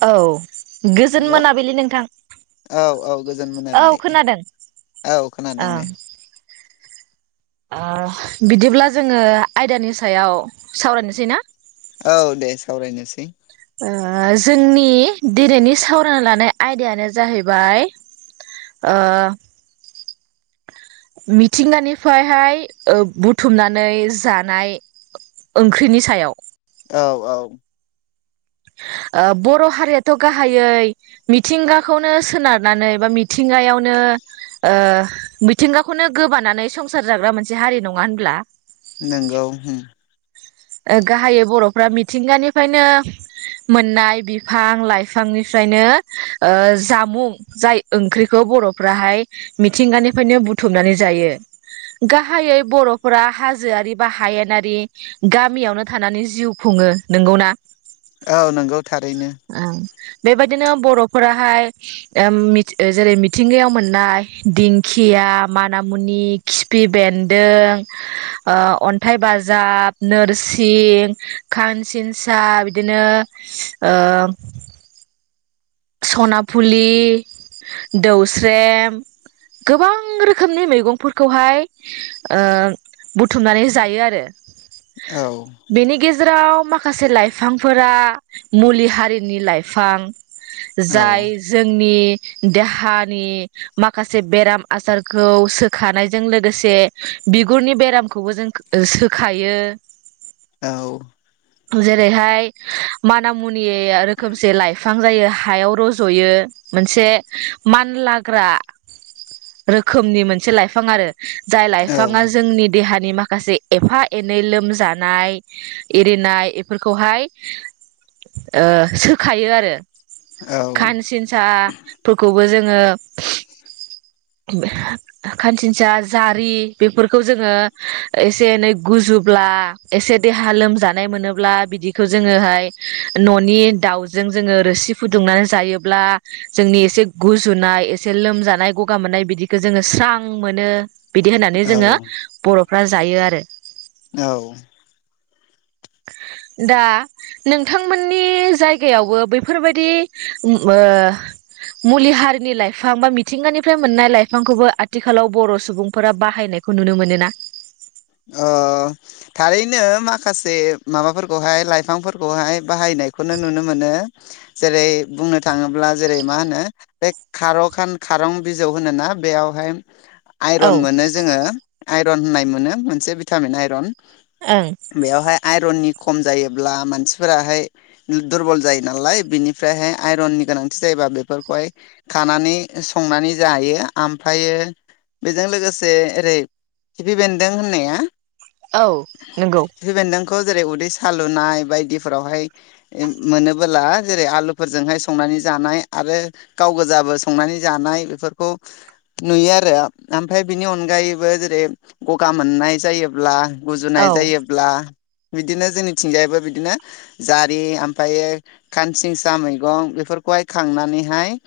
औ गोजोन हेल' मोनाबिलि नोंथां औ औ गोजोन औ मोनाबिलि खोनादों औ खोनादों ओं दे। ओ बिदिब्ला जोङो आयदानि सायाव सावरायनोसै ना? औ दे सावरायनोसै। ओ जोंनि दिनैनि सावरायना लानाय आयदायानो जाहैबाय ओ मिथिंगानिफ्रायहाय बुथुमनानै जानाय ओंख्रिनि सायाव। औ औ ओ बर' हारियाथ' गाहायै मिथिंगाखौनो सोनारनानै बा मिथिंगायावनो ओ मिथिंगाखौनो गोबानानै संसार जाग्रा मोनसे हारि नङा होनब्ला? नंगौ उम गाहायै बर'फ्रा मिथिंगानिफ्रायनो मोननाय बिफां लाइफांनिफ्रायनो ओ जामुं जाय ओंख्रिखौ बर'फ्राहाय मिथिंगानिफ्रायनो बुथुमनानै जायो। गाहायै बर'फोरा हाजोआरि बा हायेनारि गामियावनो थानानै जिउ खुङो नंगौना? औ नोंगौ थारैनो। ओं बेबायदिनो बर'फोराहाय ओम जेरै मिथिंगायाव मोननाय दिंखिया मानामुनि खिफि बेन्दों ओ अन्थाइ बाजाब नोरसिं खानसिनसा बिदिनो ओ सनाफुलि दौस्रेम गोबां रोखोमनि मैगंफोरखौहाय बुथुमनानै जायो आरो। औ बेनि गेजेराव माखासे लाइफांफोरा मुलि हारिनि लाइफां। औ जाय जोंनि देहानि माखासे बेराम आजारखौ सोखानायजों लोगोसे बिगुरनि बेरामखौबो जों सोखायो। औ जेरैहाय माना मुनि रोखोमसे लाइफां फां जायो हायाव रज'यो मोनसे मानलाग्रा रोखोमनि मोनसे लाइफां आरो। जाय औ लाइफाङा जोंनि देहा नि माखासे एफा एनै लोमजानाय एरिनाय बेफोरखौहाय ओ सोखायो आरो। औ खानसिनसा फोरखौबो जों ओ खानसिनसा जारि बेफोरखौ जोङो एसे एनै गुजुब्ला एसे देहा लोमजानाय मोनोब्ला बिदिखौ जोङोहाय न'नि दावजों जोङो रोसि फुदुंनानै जायोब्ला जोंनि एसे गुजुनाय एसे लोमजानाय गगा मोननाय बिदिखौ जोङो स्रां मोनो। बिदि होननानै औ जोङो बर' फ्रा जायो आरो। औ। दा नोंथांमोननि जायगायावबो बै बेफोरबायादि ओ मुलि हारिनि लाइफां बा मिथिंगानिफ्राय मोननाय लाइफांखौबो आथिखालाव बर' सुबुंफोरा बाहायनायखौ नुनो मोनो ना? अ थारैनो माखासे माबाफोरखौहाय लाइफांफोरखौहाय बाहायनायखौनो नुनो मोनो जेरै बुंनो थाङोब्ला जेरै मा होनो बे खार खान खारं बिजौ होनोना बेयावहाय औ आइरन मोनो जोङो। आइरन होननाय मोनो। मोनसे भिटामिन आइरन ओं । बेवहाय आइ आइरननि खम जायोब्ला मानसिफोराहाय दुरबल जायो नालाय बिनिफ्राय हाय आइरननि गोनांथि जायोबा बेफोरखौहाय खानानै संनानै जायो बेजों लोगोसे ओरै खिफि बेनदों होननाया औ नंगौ। खौ जेरै उदै सालुनाय बायदिफोरावहाय मोनोबोला जेरै आलुफोरजोंहाय संनानै जानाय आरो गाव गोजाबो संनानै जानाय बेफोरखौ नुयो आरो ओमफ्राय बिनि अनगायैबो जेरै गगा मोननाय जायोब्ला औ गुजुनाय जायोब्ला बिदिनो जोंनिथिंजायबो बिदिनो जारि ओमफ्राय खानसिंसा मैगं बेफोरखौहाय खांनानैहाय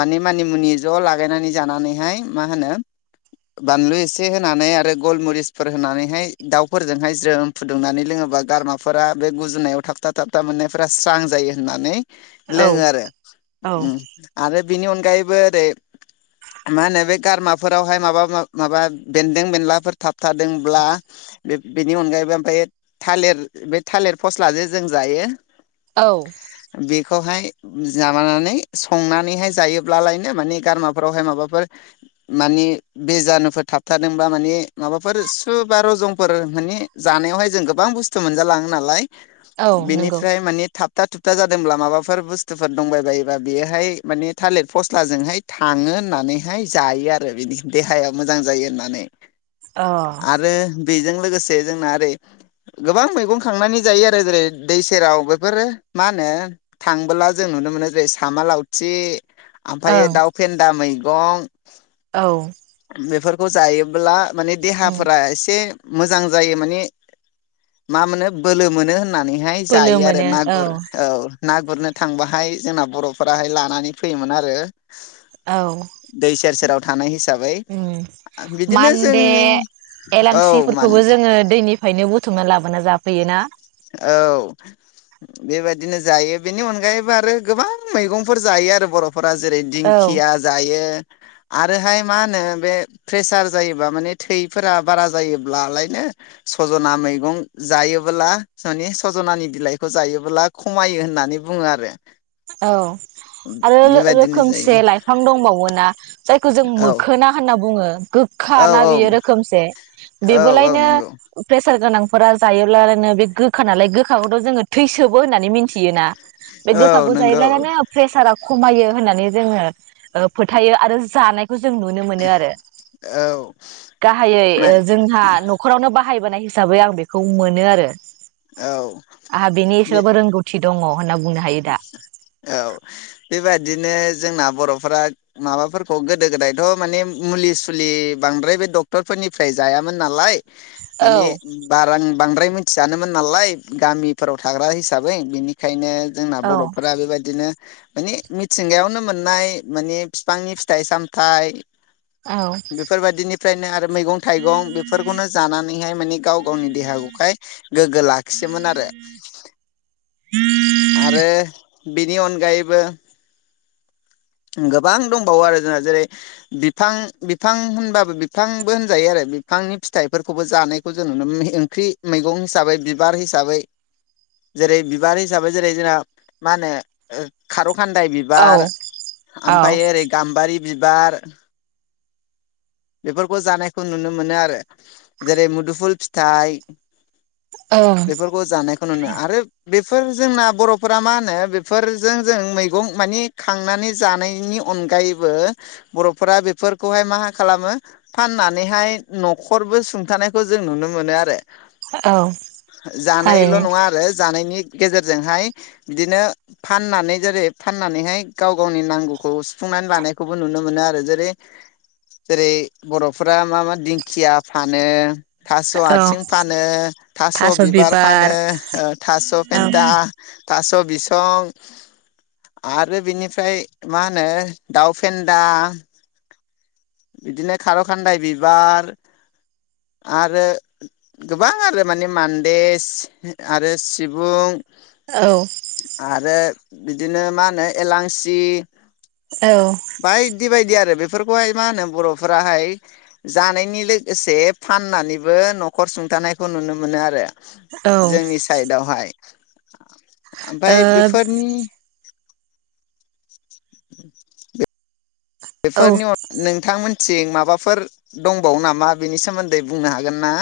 माने मुनि मुनि ज लागायनानै जानानैहाय मा होनो बानलु एसे होनानै आरो गलमुरिसफोर होनानैहाय दाउफोरजोंहाय ज्रोम फुदुंनानै लोङोबा गारमाफोरा बे गुजुनायाव थाबथा थाबथा मोननायफोरा स्रां जायो होननानै औ लोङो आरो आरो औ उम आरो बिनि अनगायैबो ओरै मा होनो बे गारमाफोरावहाय माबा माबा बेन्दों बेनलाफोर थाबथादोंब्ला बे बेनि अनगायैबो ओमफ्राय थालिर बे थालिर फस्लाजों जों जायो औ। बेखौहाय माबानानै संनानैहाय जायोब्लालायनो माने गारामाफोरावहाय माबाफोर माने बेजानुफोर थाबथादोंबा माने माबाफोर सुबा रजंफोर माने जानायावहाय जों गोबां बुस्थु मोनजालाङो नालाय औ नंगौ बिनिफ्राय माने थाब थोबथा थुबथा जादोंब्ला माबाफोर बुस्थुफोर दंबाय बायोबा बेयोहाय माने थालिर फस्लाजोंहाय थाङो होननानैहाय जायो आरो बिनि देहाया मोजां जायो होननानै। अ आरो बेजों लोगोसे जोंना ओरै गोबां मैगं खांनानै जायो आरो जेरै दै सेराव बेफोरो मा होनो थांबोला जों नुनो मोनो जेरै सामा लावथि ओमफ्रायायो ओं दाउ फेनदा मै दं औ बेफोरखौ जायोब्ला। माने उम देहाफोरा एसे मोजां जायो माने मा मोनो बोलो मोनो होन नानैहाय बोलो जायो आरो मोनो नागुर औ ना गुरनो थांबाहाय जोंना बर'फोराहाय लानानै फैयोमोन आरो। औ दै सेर सेराव थानाय हिसाबै बिदिनो। बे जोंनि औ मान एलांसिफोरखौबो जोङो दैनिफ्रायनो। बुथुमना लाबोना जाफैयोना? औ बेबायदिनो जायो बेनि अनगायैबो आरो गोबां मैगंफोर जायो आरो बर' फोरा औ जेरै-दिंखिया जायो। आरोहाय मा होनो बे प्रेसार जायोबा माने थैफोरा बारा जायोब्लालायनो सजना मैगं जायोबोला। माने सजनानि बिलाइखौ जायोबोब्ला खमायो होननानै बुङो आरो। औ आरो बेबायदिनो जायो रोखोमसे लाइफां दंबावोना? जायखौ जों औ मोखोना होनना बुङो। औ गोखा ना बेयो रोखोमसे औ औ बेबोलायनो नंगौ फेसार गोनांफोरा जायोब्लायनो बे गोखा नालाय गोखाखौथ' जोङो थै सोबो होननानै मिथियोना? बेखौ औ खाखौ नंगौ जायोब्लायनो माने प्रेसारा खमायो होननानै जोङो ओ-फोथायो आरो जानाय खौ जों नुनो मोनो आरो औ गाहायै मान जोंहा ओ- न'खरावनो बाहायबोनाय हि हिसाबै आं बेखौ मोनो आरो। औ आंहा बेनि बे एसेबाबो रोंगौथि दङ। होनना बुंनो हायो दा औ बेबायादिनो जोंना बर'फोरा माबाफोरखौ गोदो गोदायथ' माने मुलि-सुलि बांद्राय बे डक्टरफोरनिफ्राय जायामोन नालाय। माने औ बारां बांद्राय मिथियानोमोन नालाय गामिफोराव थाग्रा हिसाबै बिनिखायनो। जोंना औ बर'फोरा बेबायदिनो माने मिथिंगायावनो मोननाय माने बिफांनि फिथाइ- सामथाइ। बेफोरबायदिनि। फ्रायनो आरो मैगं-थाइगं बेफोरखौनो जानानैहाय माने गाव गावनि देहाखौहाय गोग्गो लाखियोमोन आरो। आरो बिनि अनगायैबो। गोबां दंबावो आरो जोंहा जेरै बिफां-बिफां होनबाबो बिफांबो होनजायो आरो बिफांनि फिथाइफोरखौबो जानायखौ जों नुनो मोनो ओंख्रि मैगं हिसाबै बिबार हिसाबै जेरै बिबार हिसाबै जेरै जोंना मा होनो खार' खानदाय औ बिबार। औ ओमफ्राय ओरै गाम्बारि बारि बिबार बेफोरखौ जानायखौ नुनो मोनो आरो जेरै मुदुफुल फिथाइ। ओं बेफोरखौ जानायखौ नुनो आरो बेफोर जोंना बर'फोरा मा होनो बेफोरजों जों मैगं मानि खांनानै। जानायनि अनगायैबो बर'फोरा बेफोरखौहाय मा खालामो फाननानैहाय न'खरबो सुंथानायखौ जों नुनो मोनो आरो। औ जानायल' थारैनो नङा आरो जानायनि गेजेरजोंहाय बिदिनो फाननानै जेरै फाननानैहाय गाव गावनि नांगौखौ सुफुंनानै लानायखौबो नुनो मोनो आरो जेरै-जेरै बर'फोरा मा मा दिंखिया फानो। थास' औ आथिं फानो थास' बिबार फानो थास' औ फेन्था। थास' बिसं आरो बिनि फ्राय मा होनो दाउ फेन्दा। बिदिनो खार' खान्दाय बिबार आरो गोबां आरो माने मान्देस आरो सिबुं। औ आरो। बिदिनो मा होनो एलांसि। औ बायदि बायदि आरो बे फोरखौहाय। मा होनो बर'फोराहाय जानायनि लोगोसे फाननानैबो न'खर सुंथानायखौ नुनो मोनो आरो। ओ जोंनि साइदावहाय। ओमफाय औ बेफोरनि [inaudible] बेफोरनि अन नोंथांमोन थिं माबाफोर दंबावो नामा बेनि सोमोन्दै बुंनो हागोन ना?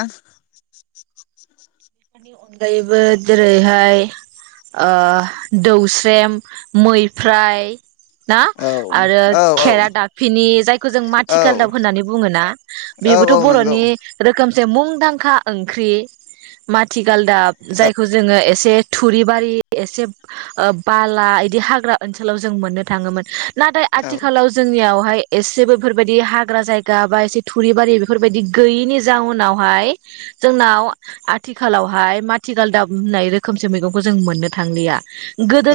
बिफोरनि अनगायैबो जेरैहाय ओ दौस्रेम, मैफ्राय। ना औ आरो औ औ खेरा दाफिनि जायखौ जों औ माथि गालदाब होन्नानै बुङो ना औ औ बेबोथ' नंगौ बर'नि रोखोम जे मुंदांखा ओंख्रि। माथि गालदाब औ जायखौ जोङो एसे थुरिबारि एसे ओ बाला इदि हाग्रा ओनसोलाव जों मोननो थाङोमोन। नाथाय औ आथिखालाव जोंनियाव हाय एसे बेफोरबायदि हाग्रा जायगा बा एसे थुराबारि बेफोरबायदि गैयैनि जाउनावहाय जोंनाव थिखालावहाय माथि गालदाब होननाय रोखोमसे मैगंखौ जों मोननो थांलिया।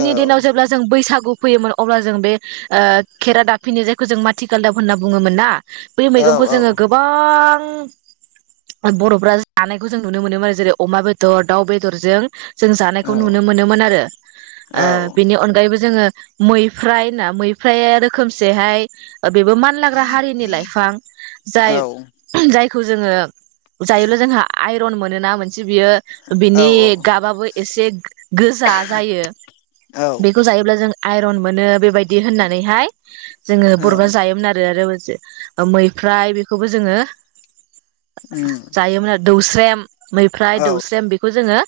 औ दिनाव औ जेब्ला जों बैसागु फैयोमोन अब्ला जों बे ओ खेरा दाफिनि जायखौ जों माथिगाल दाब होनना बुङोमोन ना बे औ मैगंखौ जोङो गोबां बर'फ्रा जानायखौ जों नुनो मोनोमोन। जेरै अमा बेदर दाउ बेदरजों जों जानायखौ नुनो मोनोमोन आरो ओ बिनि अनगायैबो जोङो मैफ्राय ना मैफ्रायाया रोखोमसेहाय ओ बेबो मानलाग्रा हारिनि लाइफां जाय जाय खौ जोङो जायोब्ला जोंहा आइरन मोन नोना मोन से बियो बिनि गाबाबो एसे गोजा जायो। औ बेखौ जायोब्ला जों आइरन मोनो बेबायदि होननानैहाय जोङो औ बर'फ्रा जायोमोन आरो आरो मोनसे ओ मैफ्राय बेखौबो जोङो उम। जायोमोन आरो दौस्रेम मैफ्राय औ दौस्रेम बेखौ जोङो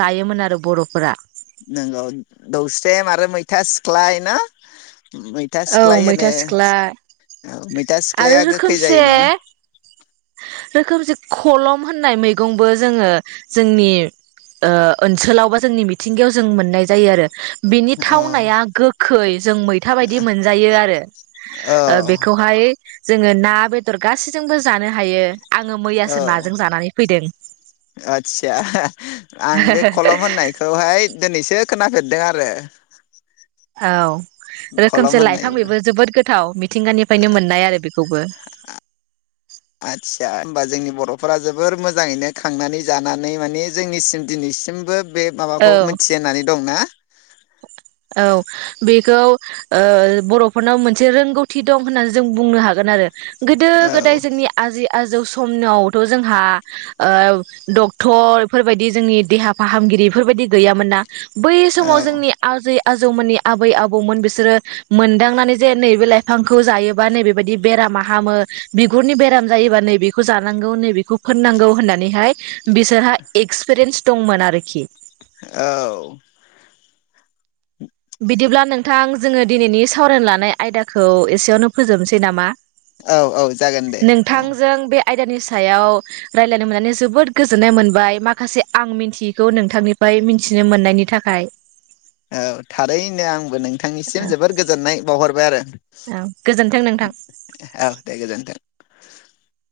जायोमोन आरो बर' फोरा। नोंगौ दौस्रेम आरो मैथा सिख्लाय ना। मैथा औ सिख्लाय होनो मैथा सिख्ला औै। आरो रोखोमसे रोखोमसे खलम होननाय मैगंबो जोङो जोंनि ओ ओनसोलाव बा जोंनि मिथिंगायाव जों मोननाय जायो आरो। बिनि अ थावनाया गोखै जों मैथा बायदि मोनजायो आरो औ ओ बेखौहाय जोङो ना बेदर गासैजोंबो जानो हा हायो। औ फैदों आदसा आं बे खलम होननायखौहाय दिनैसो खोनाफेरदों आरो। औ। खलम रोखोमसे होननाय लाइफां बेबो जोबोद गोथाव मिथिंगानिफ्रायनो मोननाय आरो बेखौबो। होनबा जोंनि बर'फोरा जोबोर मोजाङैनो खांनानै जानानै माने जोंनिसिम दिनैसिमबो बे माबाखौ औ मिथि होननानै दंना। औ बेखौ ओ बर'फोरनाव मोनसे रोंगौथि दं होननानै जों बुंनो हागोन आरो। गोदो औ गोदाय जोंनि आजै आजौ समनावथ' जोंहा ओ डक्टर बेफोरबायदि जोंनि देहा फाहामगिरि बेफोरबायदि गैयामोन ना। बै औ समाव जोंनि आजै आजौमोननि आबै आबौमोन बिसोरो मोनदांनानै जे नैबे लाइफांखौ जायोबा नैबेबायाददि बेरामा हामो बिगुरनि बेराम जायोबा नैबेखौ जानांगौ नैबेखौ फोननांगौ होननानैहाय बिसोरहा एक्सपिरियेन्स दंमोन आरोखि। औ। बिदिब्ला नोंथां जोङो दिनैनि सावरायनो लानाय आयदाखौ एसेयावनो फोजोबनोसै नामा? औ औ जागोन दे औ। नोंथांजों बे आयदानि सायाव रायलायनो मोननानै जोबोद गोजोननाय मोनबाय माखासे आं मिन्थियैखौ नोंथांनिफ्राय मिथिनो मोननायनि थाखाय। औ थारैनो आं बो नोंथांनिसिम जोबोर गोजोननाय बावहरबाय आरो। औ गोजोनथों नोंथां। औ दे [inaudible]